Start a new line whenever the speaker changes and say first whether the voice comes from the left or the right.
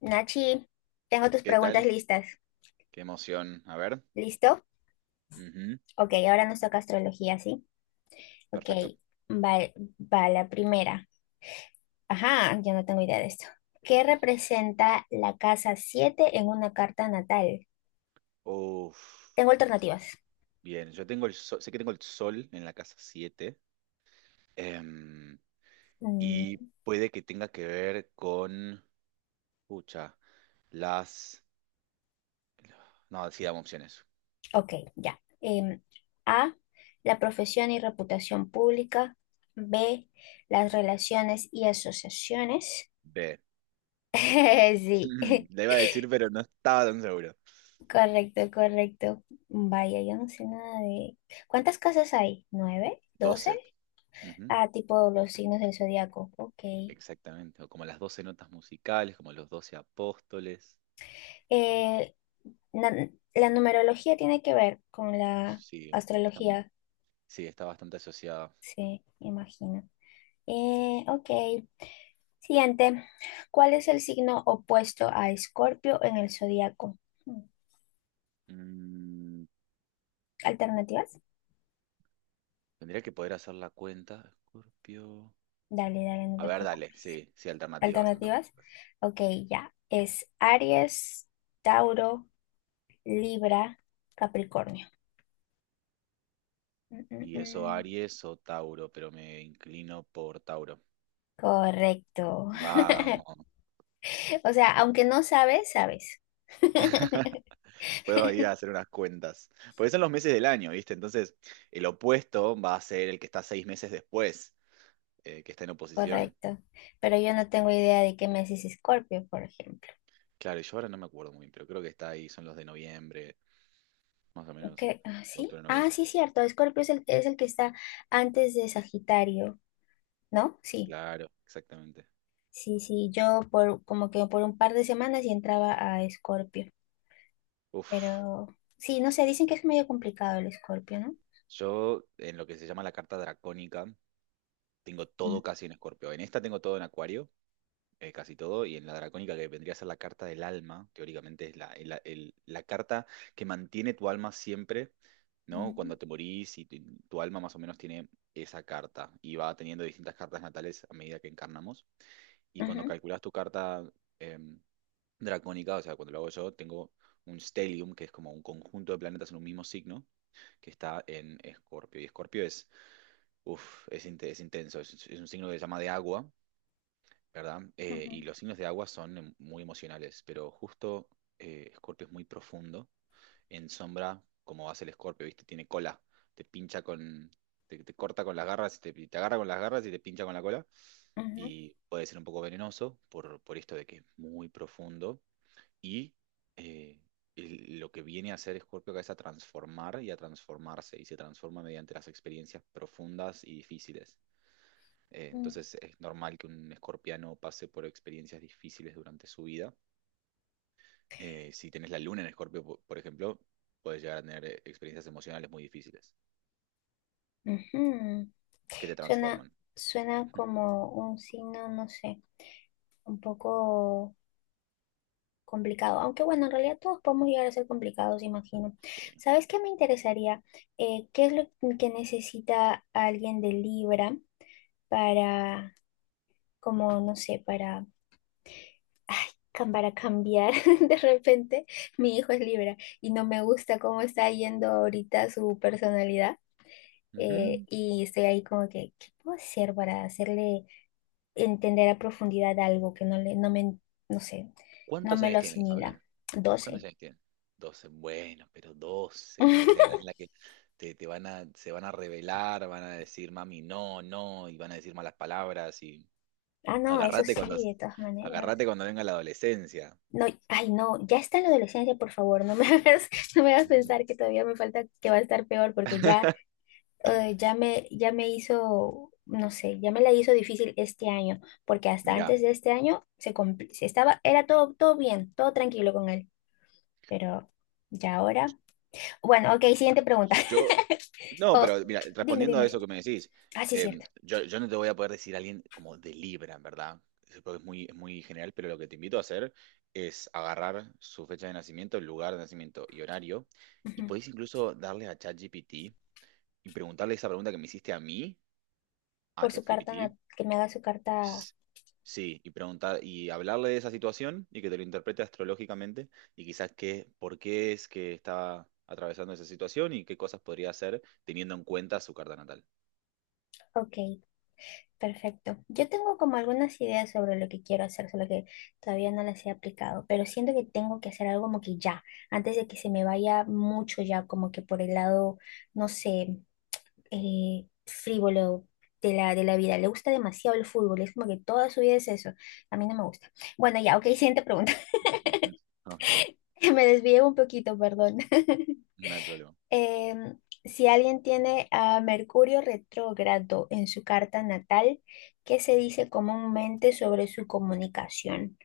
left: Nachi, tengo tus
right: ¿Qué
left: preguntas
right: tal?
left: listas.
right: Qué emoción. A ver.
left: ¿Listo?
right: Ujú.
left: Ok, ahora nos toca astrología, ¿sí? Ok,
right: Perfecto.
left: va, va la primera. Ajá, yo no tengo idea de esto. ¿Qué representa la casa 7 en una carta natal?
right: Uf,
left: Tengo alternativas.
right: bien. Yo tengo el sol, sé que tengo el sol en la casa siete, em,
left: Mm,
right: y puede que tenga que ver con. Pucha, las. No, sí, dame opciones.
left: ok, ya. A, la profesión y reputación pública. B, las relaciones y asociaciones.
right: B.
left: Sí.
right: Le iba a decir, pero no estaba tan seguro.
left: Correcto, correcto. Vaya, yo no sé nada de... ¿Cuántas casas hay? ¿9? ¿12?
right: 12. Ujú.
left: Ah, tipo los signos del zodiaco. Ok.
right: Exactamente. O como las 12 notas musicales, como los 12 apóstoles.
left: Eh, na- la numerología tiene que ver con la
right: Sí, está,
left: astrología,
right: sí, está bastante asociada.
left: sí, me imagino. Ok. Siguiente. ¿Cuál es el signo opuesto a Escorpio en el zodiaco? Hmm,
right: Mm,
left: ¿alternativas?
right: Tendría que poder hacer la cuenta. Escorpio.
left: Dale, dale, no
right: A
left: te
right: ver, dale,
left: preocupes.
right: sí, sí, alternativas,
left: ¿Alternativas?
right: alternativas.
left: Ok, ya. Es Aries, Tauro. Libra, Capricornio. Mm, mm,
right: Y eso
left: mm.
right: Aries o Tauro, pero me inclino por Tauro.
left: Correcto.
right: Vamos,
left: O sea, aunque no sabes, sabes.
right: puedo ir a hacer unas cuentas. Porque son los meses del año, ¿viste? Entonces, el opuesto va a ser el que está 6 meses después, que está en oposición.
left: Correcto. Pero yo no tengo idea de qué mes es Escorpio, por ejemplo.
right: Claro, yo ahora no me acuerdo muy bien, pero creo que está ahí, son los de noviembre, más o menos,
left: ¿Qué? Ah, ¿sí?
right: octubre,
left: Ah,
right: noviembre.
left: sí, cierto. Escorpio es el que está antes de Sagitario, ¿no? Sí.
right: Claro, exactamente.
left: Sí, sí. Yo por como que por un par de semanas y entraba a Escorpio.
right: Uf,
left: Pero sí, no sé, dicen que es medio complicado el Escorpio, ¿no?
right: yo en lo que se llama la carta dracónica. Tengo
left: Mm,
right: todo casi en Escorpio. En esta tengo todo en Acuario, casi todo, y en la Dracónica, que vendría a ser la carta del alma, teóricamente es la carta que mantiene tu alma siempre, ¿no?
left: mm,
right: Cuando te morís, y tu alma más o menos tiene esa carta, y va teniendo distintas cartas natales a medida que encarnamos. Y cuando
left: ujú,
right: calculas tu carta em, Dracónica, o sea, cuando lo hago yo, tengo un stellium, que es como un conjunto de planetas en un mismo signo, que está en Escorpio. Y Escorpio es... Uff, es intenso. Es un signo que se llama de agua, ¿verdad?
left: ujú,
right: Y los signos de agua son muy emocionales, pero justo Escorpio es muy profundo, en sombra, como hace el Escorpio, ¿viste? Tiene cola, te pincha con, te corta con las garras, te agarra con las garras y te pincha con la cola,
left: ujú.
right: y puede ser un poco venenoso por esto de que es muy profundo, y eh, lo que viene a hacer Escorpio acá es a transformar y a transformarse, y se transforma mediante las experiencias profundas y difíciles.
left: Mm.
right: Entonces es normal que un escorpiano pase por experiencias difíciles durante su vida. Si tenés la luna en escorpio, por ejemplo, puedes llegar a tener experiencias emocionales muy difíciles
left: Ujú.
right: que te
left: Suena,
right: transforman.
left: suena como un signo, no sé, un poco complicado. Aunque bueno, en realidad todos podemos llegar a ser complicados, imagino.
right: Sí.
left: ¿Sabes qué me interesaría? ¿Qué es lo que necesita alguien de Libra para, como, no sé, para, ay, para cambiar? De repente, mi hijo es Libra y no me gusta cómo está yendo ahorita su personalidad.
right: Ujú.
left: Y estoy ahí como que, ¿qué puedo hacer para hacerle entender a profundidad algo que no me, no sé, no
right: ¿Cuántos
left: me
right: años
left: lo
right: tienes? Déjame
left: asimila.
right: ver. ¿Cuántos
left: 12.
right: años tienes? 12. Bueno, pero 12 es la edad en la que se van a rebelar, van a decir mami no, no, y van a decir malas palabras y
left: Ah, no, eso
right: agárrate
left: sí,
right: cuando,
left: de todas maneras.
right: agárrate cuando venga la adolescencia.
left: No, ay, no, ya está en la adolescencia, por favor, no me hagas, no me hagas pensar que todavía me falta, que va a estar peor, porque ya, ya me hizo, no sé, ya me la hizo difícil este año, porque hasta
right: Mira,
left: antes de este año se, se estaba, era todo, todo bien, todo tranquilo con él, pero ya ahora. Bueno, ok, siguiente pregunta.
right: Yo, no,
left: Oh,
right: pero mira,
left: dime,
right: respondiendo a
left: dime.
right: eso que me decís,
left: Ah, sí,
right: em,
left: cierto.
right: yo, yo no te voy a poder decir a alguien como de Libra, en verdad, eso creo es muy general, pero lo que te invito a hacer es agarrar su fecha de nacimiento, el lugar de nacimiento y horario, y
left: Ujú.
right: podéis incluso darle a ChatGPT y preguntarle esa pregunta que me hiciste a mí, a
left: Por su
right: ChatGPT.
left: carta, que me haga su carta.
right: S- Sí, y preguntar y hablarle de esa situación y que te lo interprete astrológicamente y quizás qué, por qué es que está atravesando esa situación y qué cosas podría hacer teniendo en cuenta su carta natal.
left: Ok, perfecto. Yo tengo como algunas ideas sobre lo que quiero hacer, solo que todavía no las he aplicado, pero siento que tengo que hacer algo como que ya, antes de que se me vaya mucho ya, como que por el lado, no sé, frívolo. De la vida, le gusta demasiado el fútbol, es como que toda su vida es eso, a mí no me gusta. Bueno, ya, ok, siguiente pregunta.
right: Ujú. Ok,
left: Me desvié un poquito, perdón.
right: no hay problema.
left: Em, si alguien tiene a Mercurio retrógrado en su carta natal, ¿qué se dice comúnmente sobre su comunicación?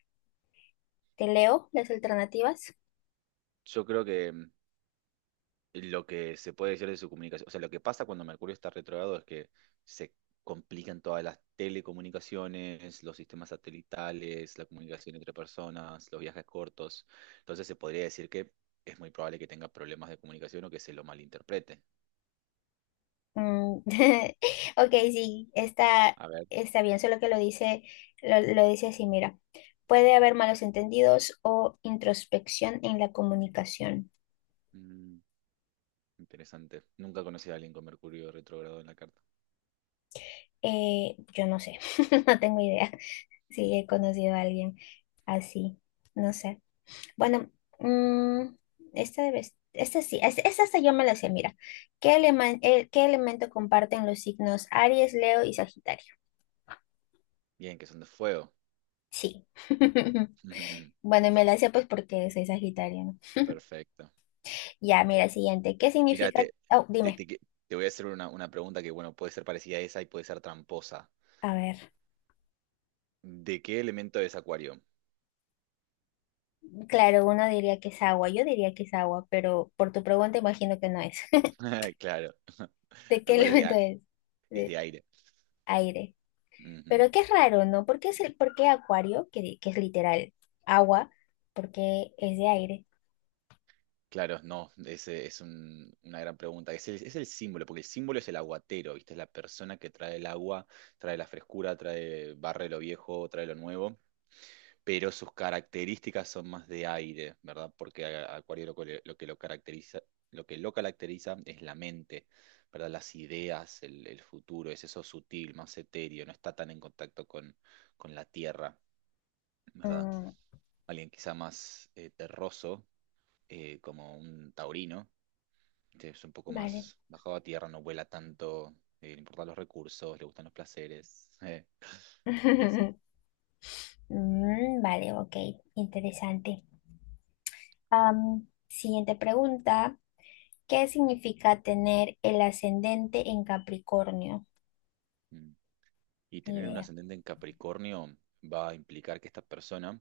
left: ¿Te leo las alternativas?
right: Yo creo que, lo que se puede decir de su comunicación, o sea, lo que pasa cuando Mercurio está retrógrado es que se complican todas las telecomunicaciones, los sistemas satelitales, la comunicación entre personas, los viajes cortos. Entonces se podría decir que es muy probable que tenga problemas de comunicación o que se lo malinterprete.
left: Mm. Ok, sí, está,
right: A ver,
left: está bien, solo que lo dice, lo dice así, mira. Puede haber malos entendidos o introspección en la comunicación.
right: mm, interesante. Nunca conocí a alguien con Mercurio retrógrado en la carta.
left: Yo no sé, no tengo idea
right: Mm.
left: si he conocido a alguien así, no sé. Bueno, mm, esta sí, esta hasta yo me la sé, mira. ¿Qué qué elemento comparten los signos Aries, Leo y Sagitario?
right: Bien, que son de fuego.
left: Sí. Bueno, y me la sé pues porque soy Sagitario, ¿no?
right: Perfecto.
left: Ya, mira, siguiente. ¿Qué
right: Mira,
left: significa? Oh,
right: te,
left: dime.
right: te que- te voy a hacer una pregunta que, bueno, puede ser parecida a esa y puede ser tramposa.
left: A ver.
right: ¿De qué elemento es Acuario?
left: Claro, uno diría que es agua, yo diría que es agua, pero por tu pregunta imagino que no es.
right: Claro,
left: ¿De qué
right: Acuario es de,
left: elemento
right: a-
left: es?
right: es de
left: De
right: aire.
left: aire.
right: Ujú.
left: Pero qué es raro, ¿no? ¿Por qué es el, por qué acuario, que, que es literal agua, porque es de aire?
right: Claro, no, ese es una gran pregunta. Es el símbolo, porque el símbolo es el aguatero, ¿viste? Es la persona que trae el agua, trae la frescura, trae, barre lo viejo, trae lo nuevo, pero sus características son más de aire, ¿verdad? Porque a Acuario lo que lo caracteriza, lo que lo caracteriza es la mente, ¿verdad? Las ideas, el futuro, es eso sutil, más etéreo, no está tan en contacto con la tierra, ¿verdad?
left: Mm,
right: Alguien quizá más terroso, como un taurino, que es un poco
left: vale.
right: más bajado a tierra, no vuela tanto, le importan los recursos, le gustan los placeres, y así.
left: Mm, vale, ok, interesante. Am, siguiente pregunta. ¿Qué significa tener el ascendente en Capricornio?
right: Mm. Y
left: Ni
right: tener un
left: idea.
right: ascendente en Capricornio va a implicar que esta persona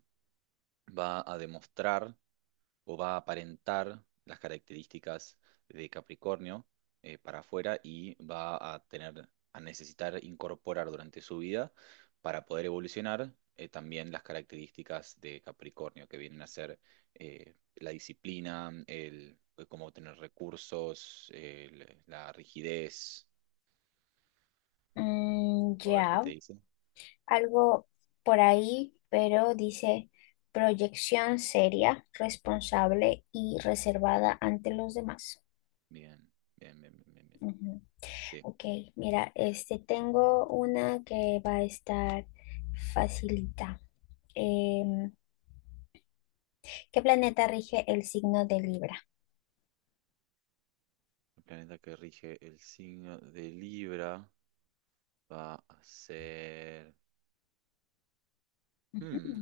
right: va a demostrar o va a aparentar las características de Capricornio para afuera y va a tener, a necesitar incorporar durante su vida para poder evolucionar también las características de Capricornio, que vienen a ser la disciplina, el cómo obtener recursos, la rigidez.
left: Mm,
right: A ver qué te
left: ya,
right: dice.
left: algo por ahí, pero dice proyección seria, responsable y reservada ante los demás.
right: Bien, bien, bien, bien, bien. Bien.
left: Ujú.
right: Sí.
left: Ok, mira, este tengo una que va a estar facilita. Em, ¿Qué planeta rige el signo de Libra?
right: El planeta que rige el signo de Libra va a ser.
left: Ujú.
right: Hmm,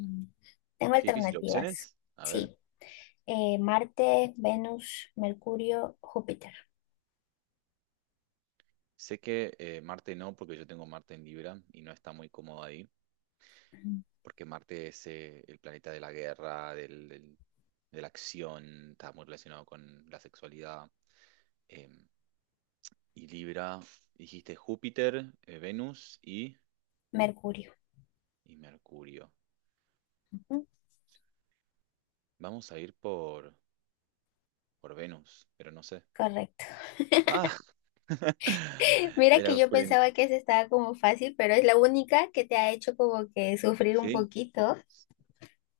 left: Tengo
right: Qué difícil.
left: alternativas.
right: ¿Opciones? A ver.
left: Sí, Marte, Venus, Mercurio, Júpiter.
right: Sé que Marte no, porque yo tengo Marte en Libra y no está muy cómodo ahí,
left: Ujú.
right: porque Marte es el planeta de la guerra, de la acción, está muy relacionado con la sexualidad. em, y Libra, dijiste Júpiter, Venus y,
left: Mercurio.
right: y Mercurio.
left: Ujú,
right: Vamos a ir por Venus, pero no sé.
left: correcto.
right: Ah,
left: Mira que
right: era
left: yo
right: frente.
left: pensaba que esa estaba como fácil, pero es la única que te ha hecho como que sufrir un
right: ¿Sí?
left: poquito.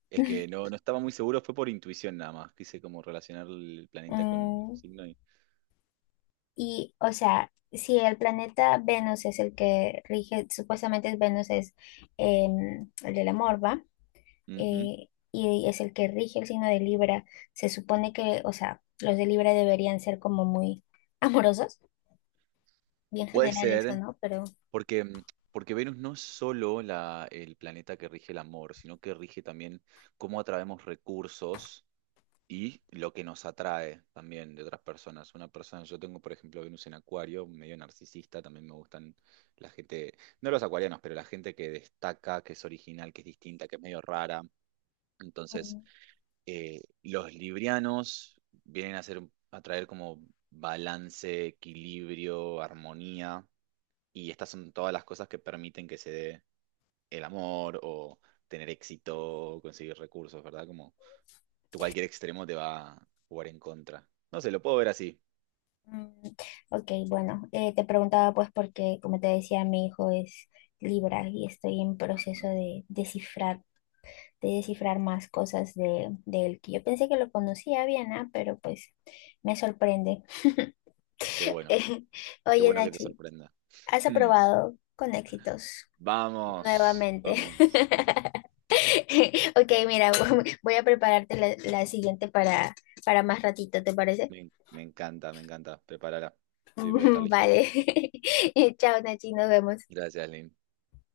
right: Es que no, no estaba muy seguro, fue por intuición nada más. Quise como relacionar el planeta con el
left: Mm,
right: signo y.
left: y, o sea, si el planeta Venus es el que rige, supuestamente es Venus es el del amor, ¿va?
right: Ujú.
left: Y es el que rige el signo de Libra, se supone que, o sea, los de Libra deberían ser como muy amorosos, bien
right: Puede
left: general eso,
right: ser,
left: ¿no? Pero,
right: porque, mm, porque Venus no es solo el planeta que rige el amor, sino que rige también cómo atraemos recursos y lo que nos atrae también de otras personas. Una persona, yo tengo, por ejemplo, Venus en Acuario, medio narcisista, también me gustan la gente, no los acuarianos, pero la gente que destaca, que es original, que es distinta, que es medio rara. Entonces,
left: mm,
right: los librianos vienen a hacer, a traer como balance, equilibrio, armonía, y estas son todas las cosas que permiten que se dé el amor o tener éxito, o conseguir recursos, ¿verdad? Como tú cualquier extremo te va a jugar en contra. No sé, lo puedo ver así.
left: mm, ok, bueno, te preguntaba pues porque, como te decía, mi hijo es Libra y estoy en proceso
right: Ajá.
left: de descifrar más cosas de él, que yo pensé que lo conocía bien, ah, pero pues me sorprende.
right: Qué bueno, qué
left: Oye,
right: bueno que te
left: Nachi,
right: sorprenda.
left: has aprobado con éxitos
right: Vamos,
left: nuevamente.
right: vamos.
left: Ok, mira, voy a prepararte la, la siguiente para más ratito, ¿te parece?
right: Me encanta, me encanta. Prepárala. Sí, voy a estar listo.
left: Vale. Chao, Nachi, nos vemos.
right: Gracias, Lynn.